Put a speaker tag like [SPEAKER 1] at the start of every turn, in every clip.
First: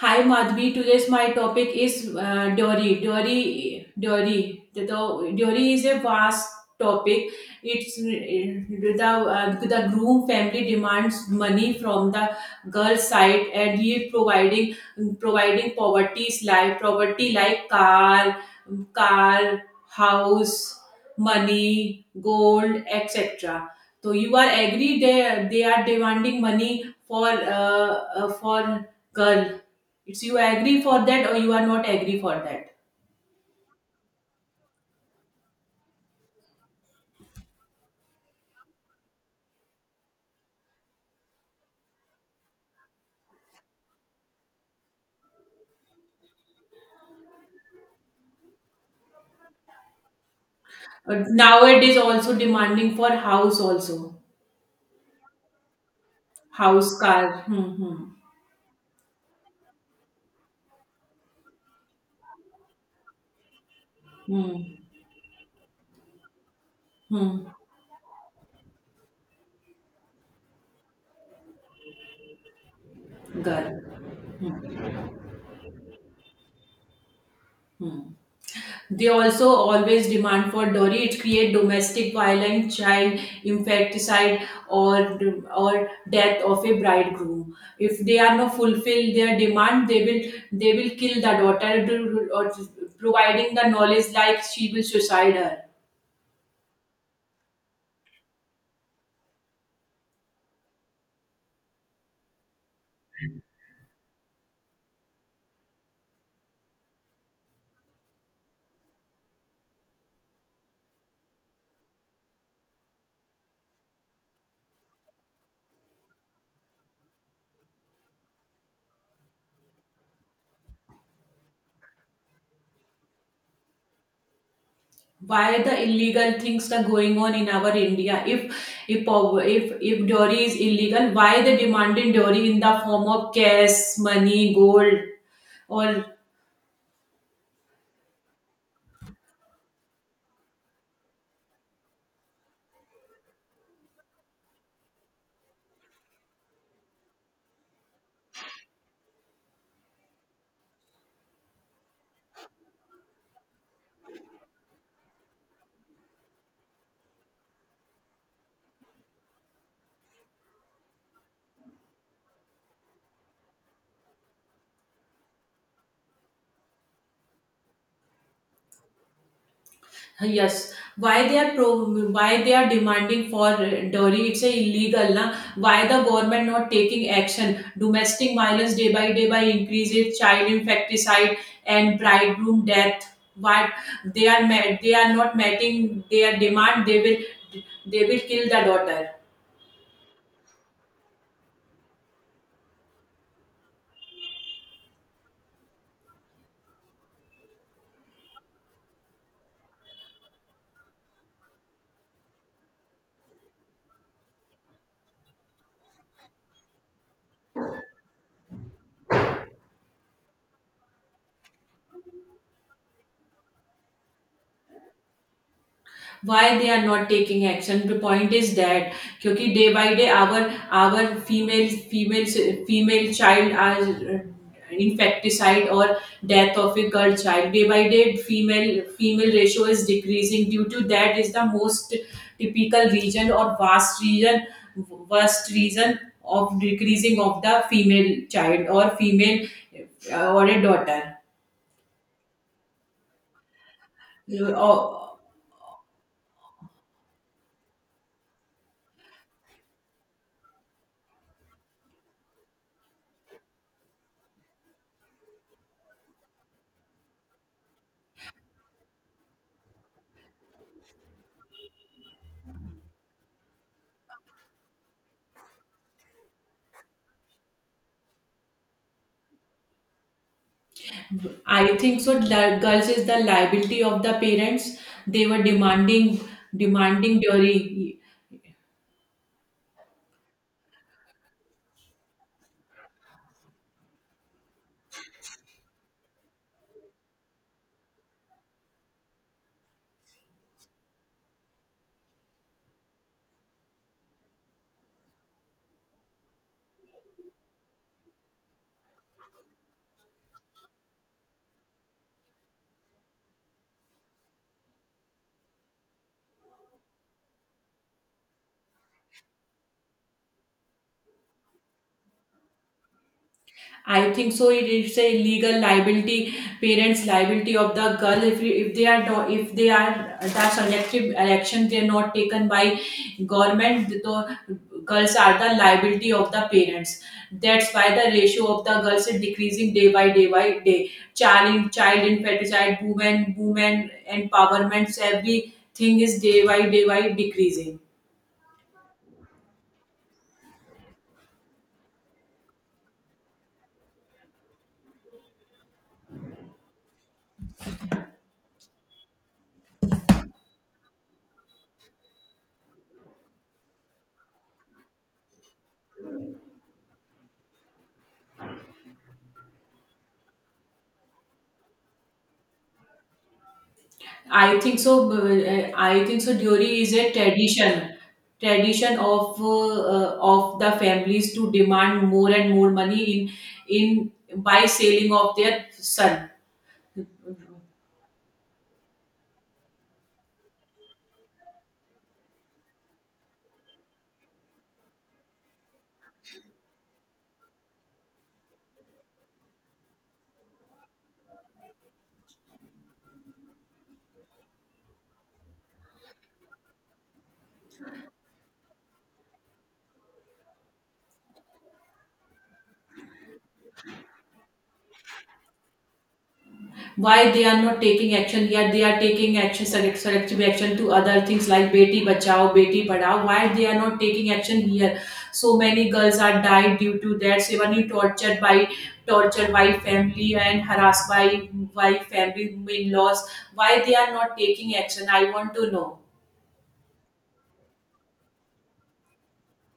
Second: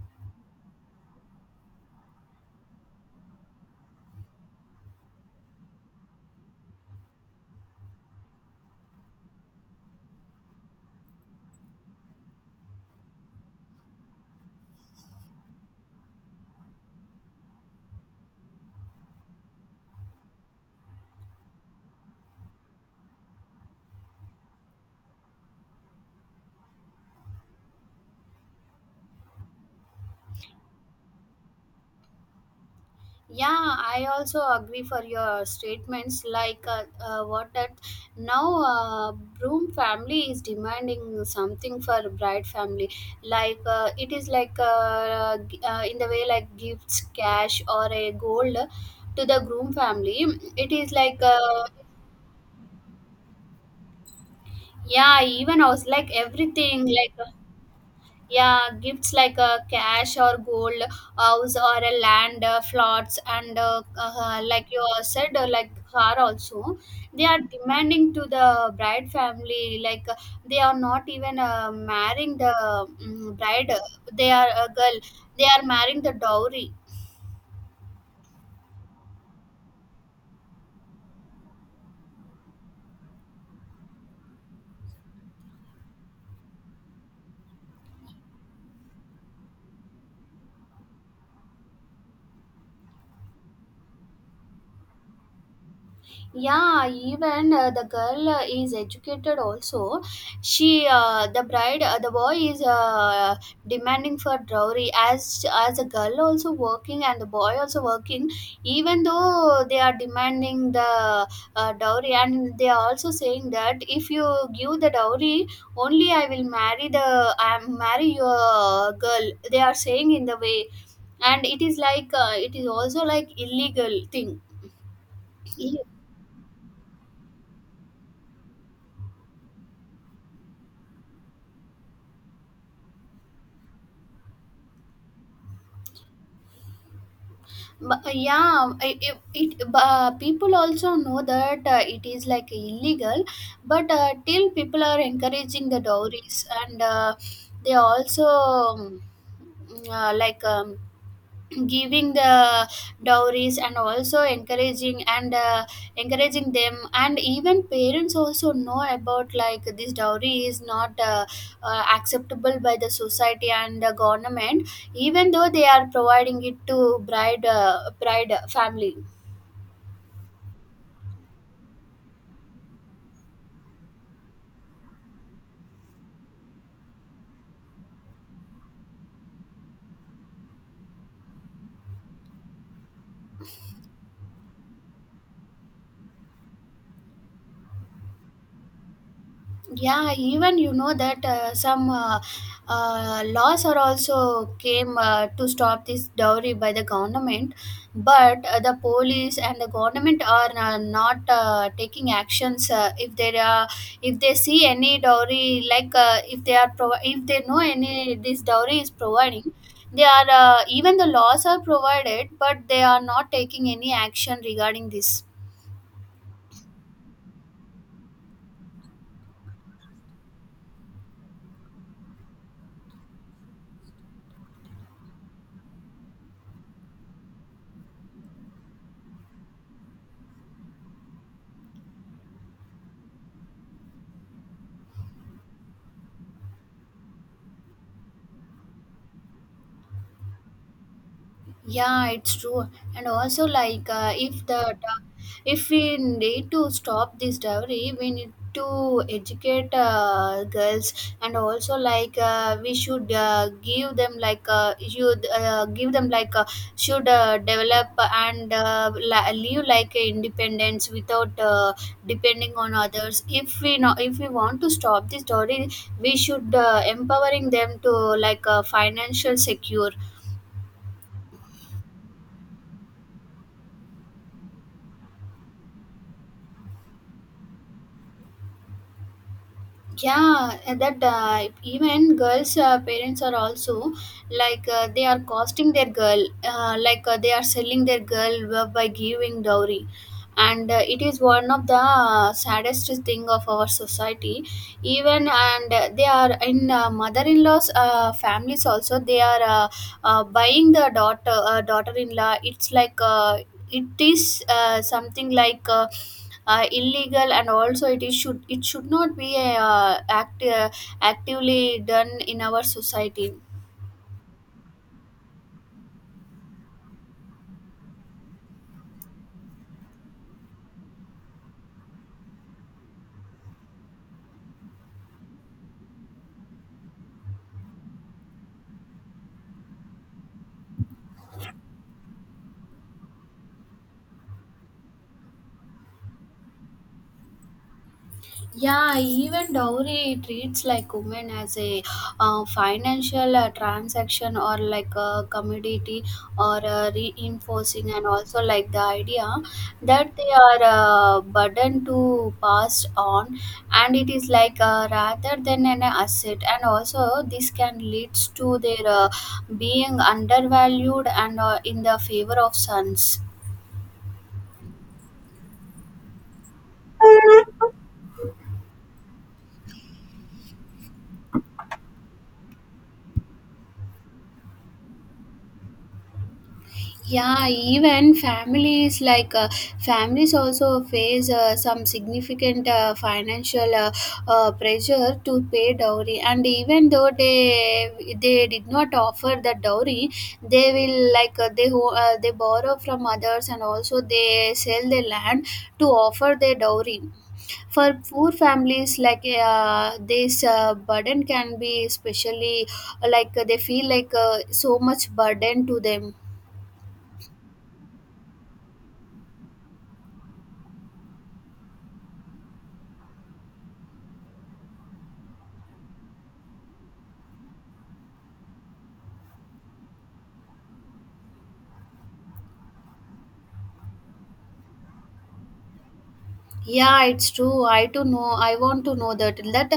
[SPEAKER 1] Hi Madhvi, today's my topic is dowry. Dowry. The dowry is a vast topic. It's the groom family demands money from the girl side, and he providing poverty like property like car, house, money, gold, etc. So you are agree they are demanding money for girl, it's you agree for that or you are not agree for that.
[SPEAKER 2] Yeah, I also agree for your statements, like, what that now, broom family is demanding something for bride family. Like, it is like, in the way, like gifts, cash, or a gold to the groom family. It is like
[SPEAKER 1] But nowadays also demanding for house also.
[SPEAKER 2] yeah, even I was like everything,
[SPEAKER 1] House,
[SPEAKER 2] like,
[SPEAKER 1] car.
[SPEAKER 2] yeah, gifts like, cash or gold, house or a land, plots, and like
[SPEAKER 1] Hmm,
[SPEAKER 2] you all said, like car also. They are
[SPEAKER 1] hmm.
[SPEAKER 2] demanding to the bride family, like they are not even marrying the bride,
[SPEAKER 1] Girl.
[SPEAKER 2] they are a
[SPEAKER 1] Hmm,
[SPEAKER 2] girl, they are marrying the dowry.
[SPEAKER 1] hmm. They also always demand for dowry. It create domestic violence, child infanticide, or or death of a bridegroom. If they are not fulfill their demand, they will kill the daughter, or providing the knowledge like she will suicide her.
[SPEAKER 2] Yeah, even the girl is educated also. She, the bride, the boy is demanding for dowry, as the girl also working and the boy also working. Even though they are demanding the dowry, and they are also saying that if you give the dowry, only I will marry the I marry your girl, they are saying in the way. And it is like, it is also like illegal thing.
[SPEAKER 1] Why the illegal things are going on in our India? If if dowry is illegal, why they demanding dowry in the form of cash, money, gold, or
[SPEAKER 2] But, yeah, it people also know that it is like illegal, but till people are encouraging the dowries, and they also like, giving the dowries, and also encouraging, and encouraging them. And even parents also know about, like, this dowry is not acceptable by the society and the government, even though they are providing it to bride family.
[SPEAKER 1] yes? Why they are demanding for dowry? It's a illegal, na? Why the government not taking action? Domestic violence day by day by increases, child infanticide and bridegroom death. Why they are ma- They are not meeting their demand? They will kill the daughter.
[SPEAKER 2] Yeah, even you know that some laws are also came to stop this dowry by the government. But the police and the government are not taking actions. If there are, if they see any dowry, like if they know any this dowry is providing, they are even the laws are provided, but they are not taking any action regarding this.
[SPEAKER 1] Why they are not taking action? The point is that क्योंकि day by day our female female female child are uh, infecticide or death of a girl child. Day by day female ratio is decreasing, due to that is the most typical region or vast region, worst reason of decreasing of the female child or female or a daughter.
[SPEAKER 2] Yeah, it's true. And also, like,
[SPEAKER 1] Uh,
[SPEAKER 2] if we need to stop this dowry, we need to educate girls, and also like we should give them, like, you give them like should develop and live like a independence without depending on others. If we want to stop this dowry, we should empowering them to, like financial secure.
[SPEAKER 1] I think so. Li- Girls is the liability of the parents. They were demanding dowry.
[SPEAKER 2] Yeah, and that even girls parents are also, like, they are costing their girl, like they are selling their girl by giving dowry. And it is one of the saddest thing of our society. Even and they are in mother-in-law's families also, they are buying the daughter, daughter-in-law. It's like it is something like illegal. And also it is should, it should not be actively done in our society.
[SPEAKER 1] I think so. It is a legal liability, parents' liability of the girl. If they are if they are the selective action they are not taken by government. So girls are the liability of the parents. That's why the ratio of the girls is decreasing day by day by day. Child infanticide, women empowerments, everything is day by day by decreasing.
[SPEAKER 2] Yeah, even dowry treats like women as a financial transaction or like a commodity, or reinforcing, and also like the idea that they are burden to pass on, and it is like, rather than an asset. And also this can leads to their being undervalued and in the favor of sons.
[SPEAKER 1] I think so. Dury is a tradition, tradition of the families to demand more and more money in by selling of their son.
[SPEAKER 2] Yeah, even families, like, families also face some significant financial pressure to pay dowry. And even though they did not offer the dowry, they will, like they borrow from others, and also they sell their land to offer their dowry. For poor families, like this burden can be especially like they feel like so much burden to them.
[SPEAKER 1] Why they are not taking action yet? They are taking action selective action to other things like beti bachao beti padhao. Why they are not taking action here? So many girls are died due to that, so many tortured by family and harassed by family in-laws. Why they are not taking action? I want to know.
[SPEAKER 2] Yeah, it's true. I want to know that.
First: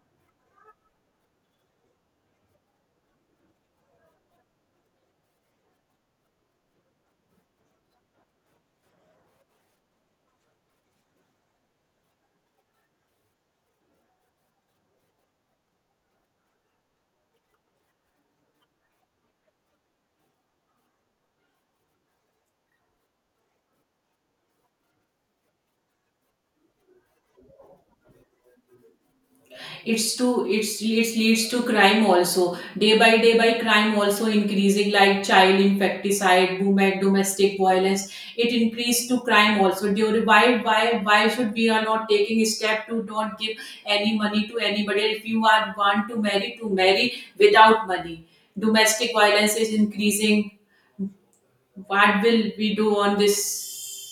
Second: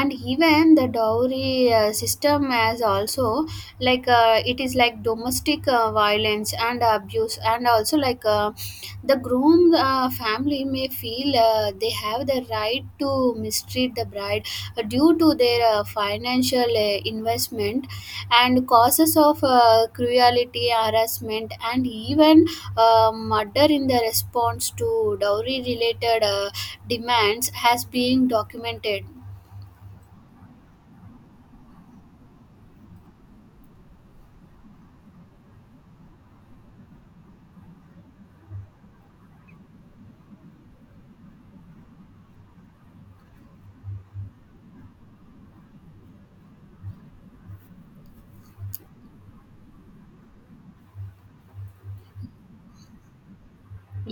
[SPEAKER 2] And even the dowry system, as also like it is like domestic violence and abuse. And also like the groom family may feel they have the right to mistreat the bride, due to their financial investment. And causes of cruelty, harassment, and even murder in the response to dowry related demands has been documented.
[SPEAKER 1] It's to it's it leads to crime also, day by day by crime also increasing, like child infanticide boom at domestic violence. It increased to crime also. Why why should we are not taking a step to not give any money to anybody? If you are want to marry without money, domestic violence is increasing. What will we do on this?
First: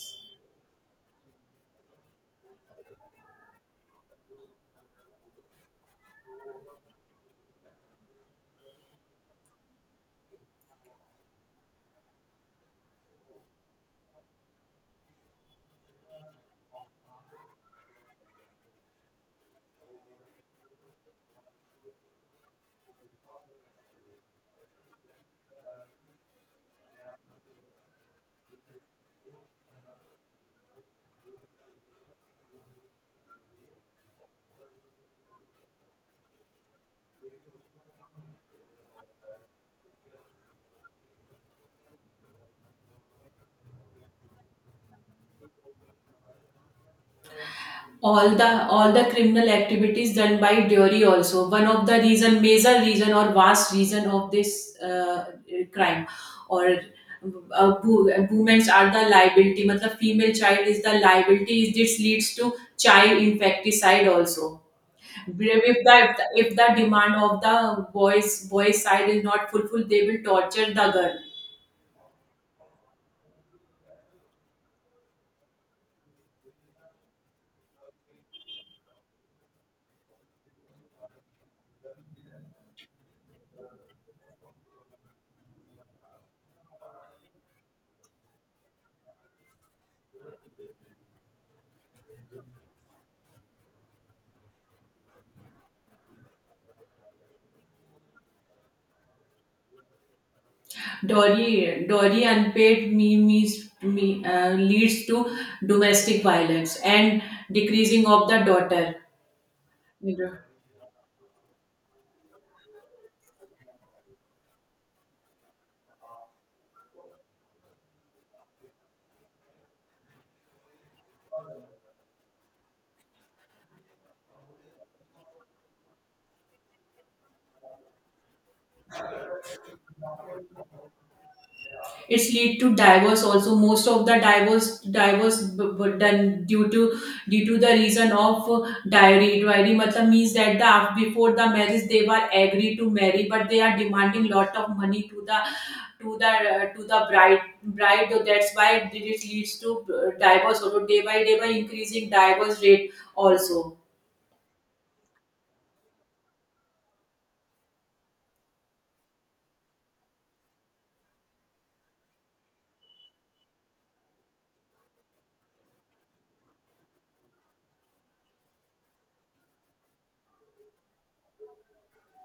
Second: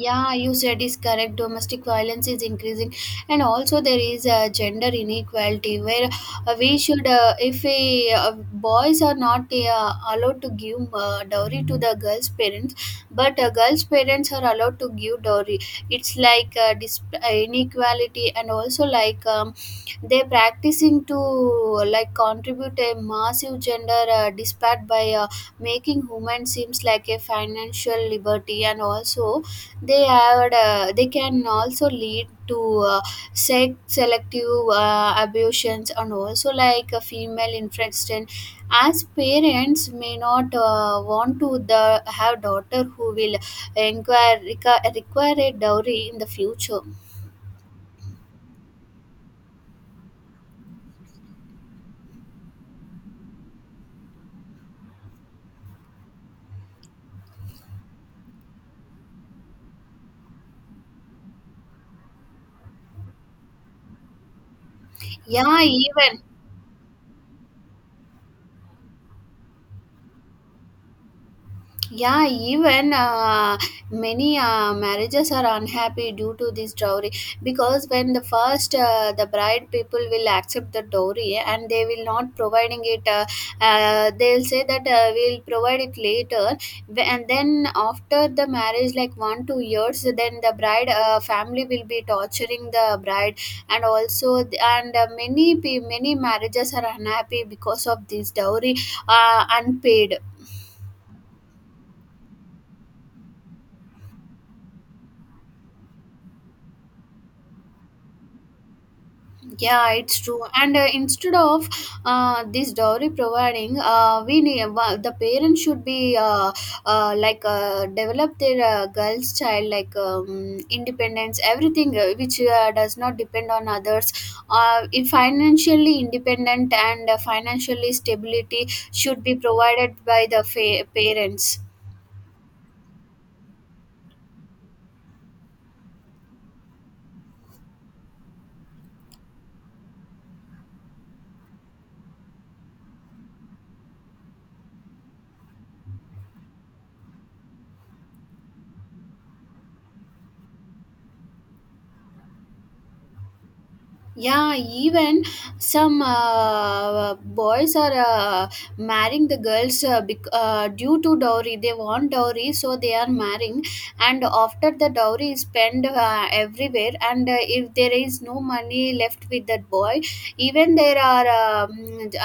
[SPEAKER 2] Yeah, you said is correct. Domestic violence is increasing, and also there is a gender inequality where we should if we, boys are not allowed to give dowry to the girls parents, but girls parents are allowed to give dowry. It's like inequality. And also like they're practicing to, like, contribute a massive gender disparate by making women seems like a financial liberty. And also they can also lead to sex selective abortions, and also like a female infection. As parents may not want to the have daughter who will require a dowry in the future.
[SPEAKER 1] All the all the criminal activities done by Dury also, one of the reason, major reason or vast reason of this crime or women's are the liability, matlab female child is the liability, this leads to child infanticide also.
[SPEAKER 2] Yeah,
[SPEAKER 1] If the
[SPEAKER 2] even.
[SPEAKER 1] if the demand of the boys side is not fulfilled, they will torture the girl.
[SPEAKER 2] Yeah, even many marriages are unhappy due to this dowry, because when the first, the bride people will accept the dowry and they will not providing it. They'll say that we'll provide it later. And then after the marriage, like 1-2 years, then the bride family will be torturing the bride, and also th- and many marriages are unhappy because of this dowry unpaid.
[SPEAKER 1] Dowry, dowry unpaid means leads to domestic violence and decreasing of the daughter.
[SPEAKER 2] Yeah, it's true. And instead of this dowry providing, the parents should be like develop their girl's child, like independence, everything which does not depend on others. If financially independent, and financially stability should be provided by the parents.
[SPEAKER 1] It's lead to divorce also. Most of the divorce done due to due to the reason of diary matlab means that before the marriage they were agreed to marry, but they are demanding lot of money to the to the to the bride, so that's why it leads to divorce also. Day by day by increasing divorce rate also.
[SPEAKER 2] Yeah, even some boys are marrying the girls due to dowry, they want dowry, so they are marrying. And after the dowry is spent everywhere, and if there is no money left with that boy, even there are um,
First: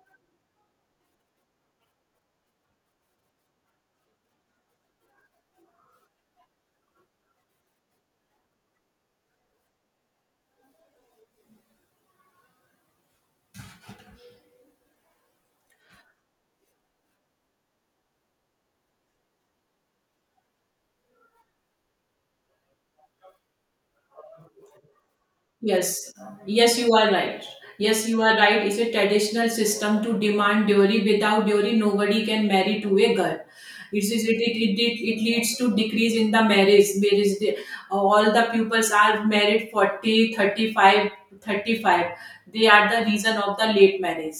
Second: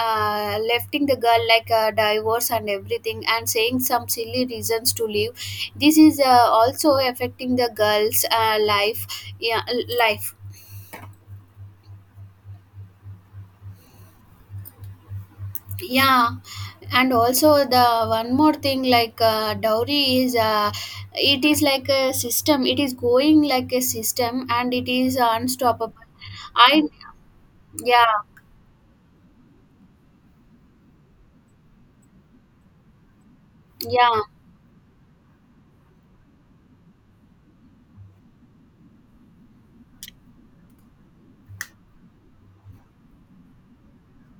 [SPEAKER 2] uh, lefting the girl, like divorce and everything, and saying some silly reasons to leave. This is also affecting the girls life. Yeah. Life. Yeah. And also, the one more thing, like dowry is it is like a system, it is going like a system, and it is unstoppable.
[SPEAKER 1] Yes, yes,
[SPEAKER 2] I.
[SPEAKER 1] you are right.
[SPEAKER 2] Yeah.
[SPEAKER 1] Yes, you are right. It's a traditional system to demand dowry. Without dowry, nobody can marry to a girl. It's,
[SPEAKER 2] Yeah.
[SPEAKER 1] it's- it, it, it, it, it leads to decrease in the marriage. Marriage day. All the pupils are married 40, 35, 35. They are the reason of the late marriage.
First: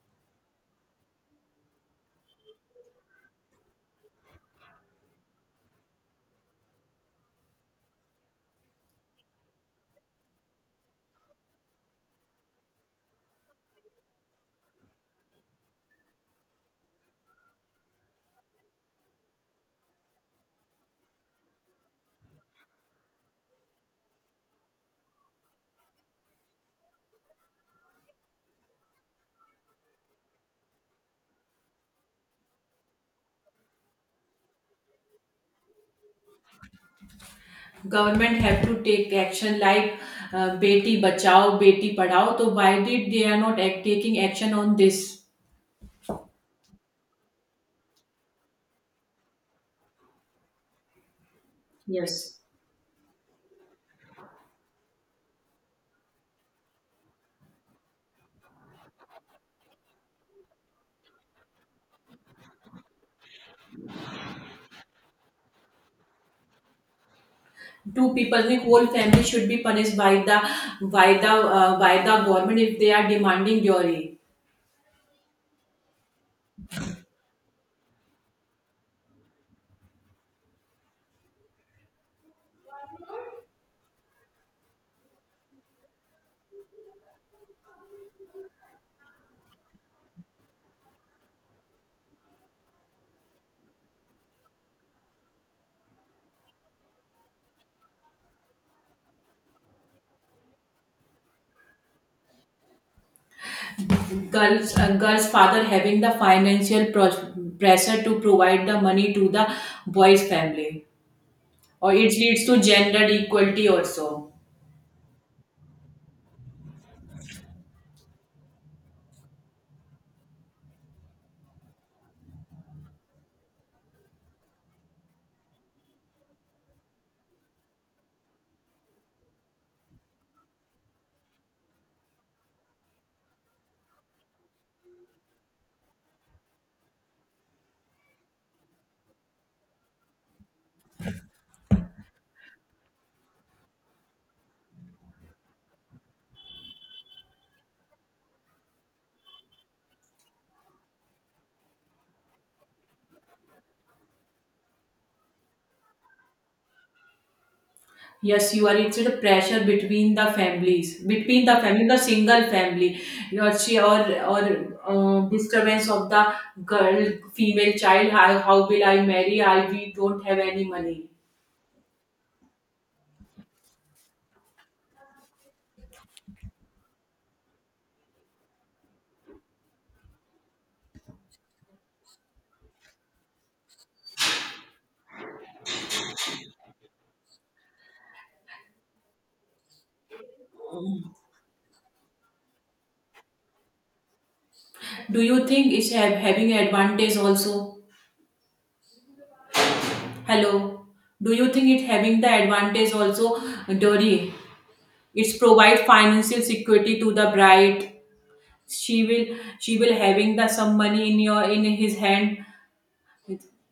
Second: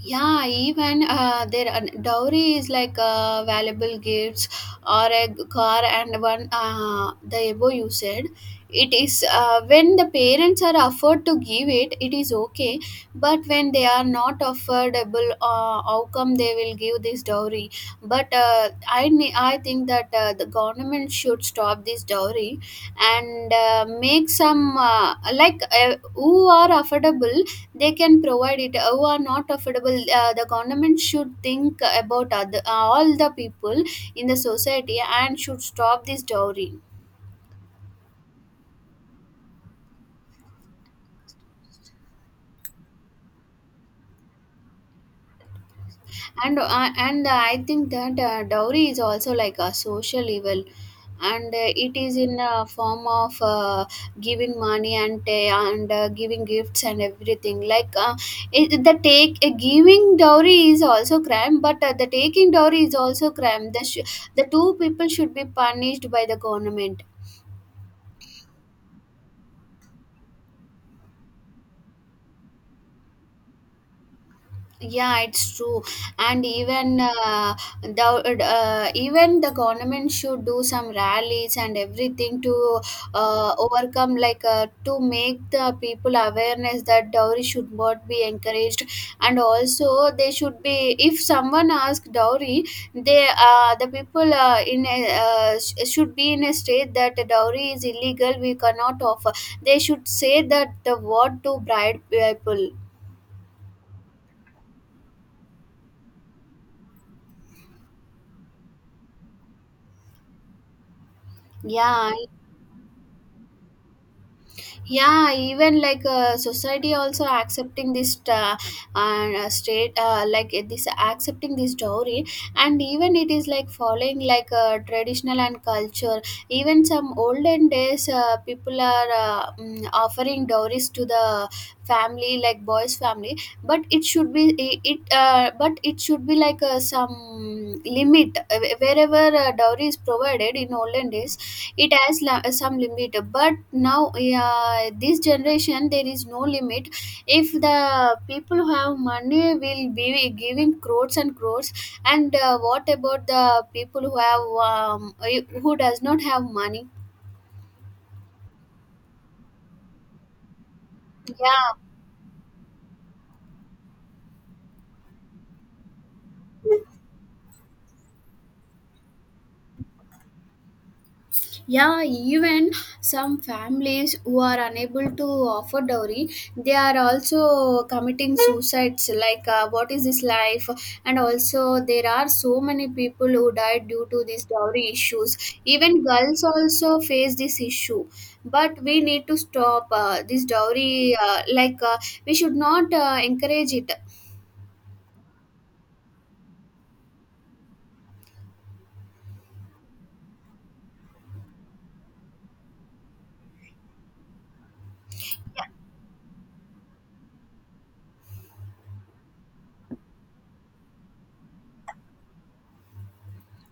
[SPEAKER 2] Yeah, even their dowry is like valuable gifts, or car, and one, the above you said. It is when the parents are offered to give it, it is okay. But when they are not affordable, how come they will give this dowry? But I think that the government should stop this dowry, and make some like who are affordable, they can provide it. Who are not affordable, the government should think about all the people in the society, and should stop this dowry.
[SPEAKER 1] Government have to take action like Beti Bachao, Beti Padhao. So why did they are not taking action on this?
[SPEAKER 2] And I think that dowry is also like a social evil, and it is in
[SPEAKER 1] Yes.
[SPEAKER 2] a form of giving money, and giving gifts and everything, like it, the take giving dowry is also crime, but the taking dowry is also crime. The two people should be punished by the government.
[SPEAKER 1] Two people, the whole family should be punished by the by the by the government if they are demanding dowry.
[SPEAKER 2] Yeah, it's true. And even the even the government should do some rallies and everything to overcome, like to make the people awareness that dowry should not be encouraged. And also they should be, if someone asks dowry, the people in a, should be in a state that dowry is illegal, we cannot offer. They should say that the word to bride people.
[SPEAKER 1] Girls girls father having the financial pressure to provide the money to the boys family, or
[SPEAKER 2] Yeah.
[SPEAKER 1] it leads to gender equality also.
[SPEAKER 2] Yeah, even like society also accepting this state, like this accepting this dowry. And even it is like following, like traditional and culture. Even some olden days people are offering dowries to the family, like boys family. But it should be like, some limit, wherever dowry is provided in olden days, it has some limit. But now, yeah, this generation there is no limit. If the people who have money will be giving crores and crores, and what about the people who have, who does not have money?
[SPEAKER 1] Yes, you are, it's the pressure between the families, between the
[SPEAKER 2] Yeah.
[SPEAKER 1] family the single family or she or disturbance of the girl female child. How will I marry? I we don't have any money.
[SPEAKER 2] Yeah, even some families who are unable to offer dowry, they are also committing suicides. Like, what is this life? And also, there are so many people who died due to these dowry issues. Even girls also face this issue. But we need to stop this dowry. Like, we should not encourage it.
[SPEAKER 1] Do you think it's have, having advantage also? Hello. Do you think it having the advantage also, Dory? It's provide financial security to the bride. She will having the some money in your in his hand.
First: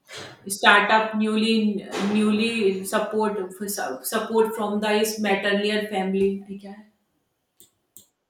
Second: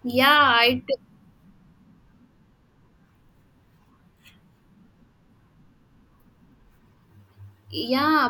[SPEAKER 2] Yeah, it.
[SPEAKER 1] Startup newly support from the his maternal family.
[SPEAKER 2] Yeah,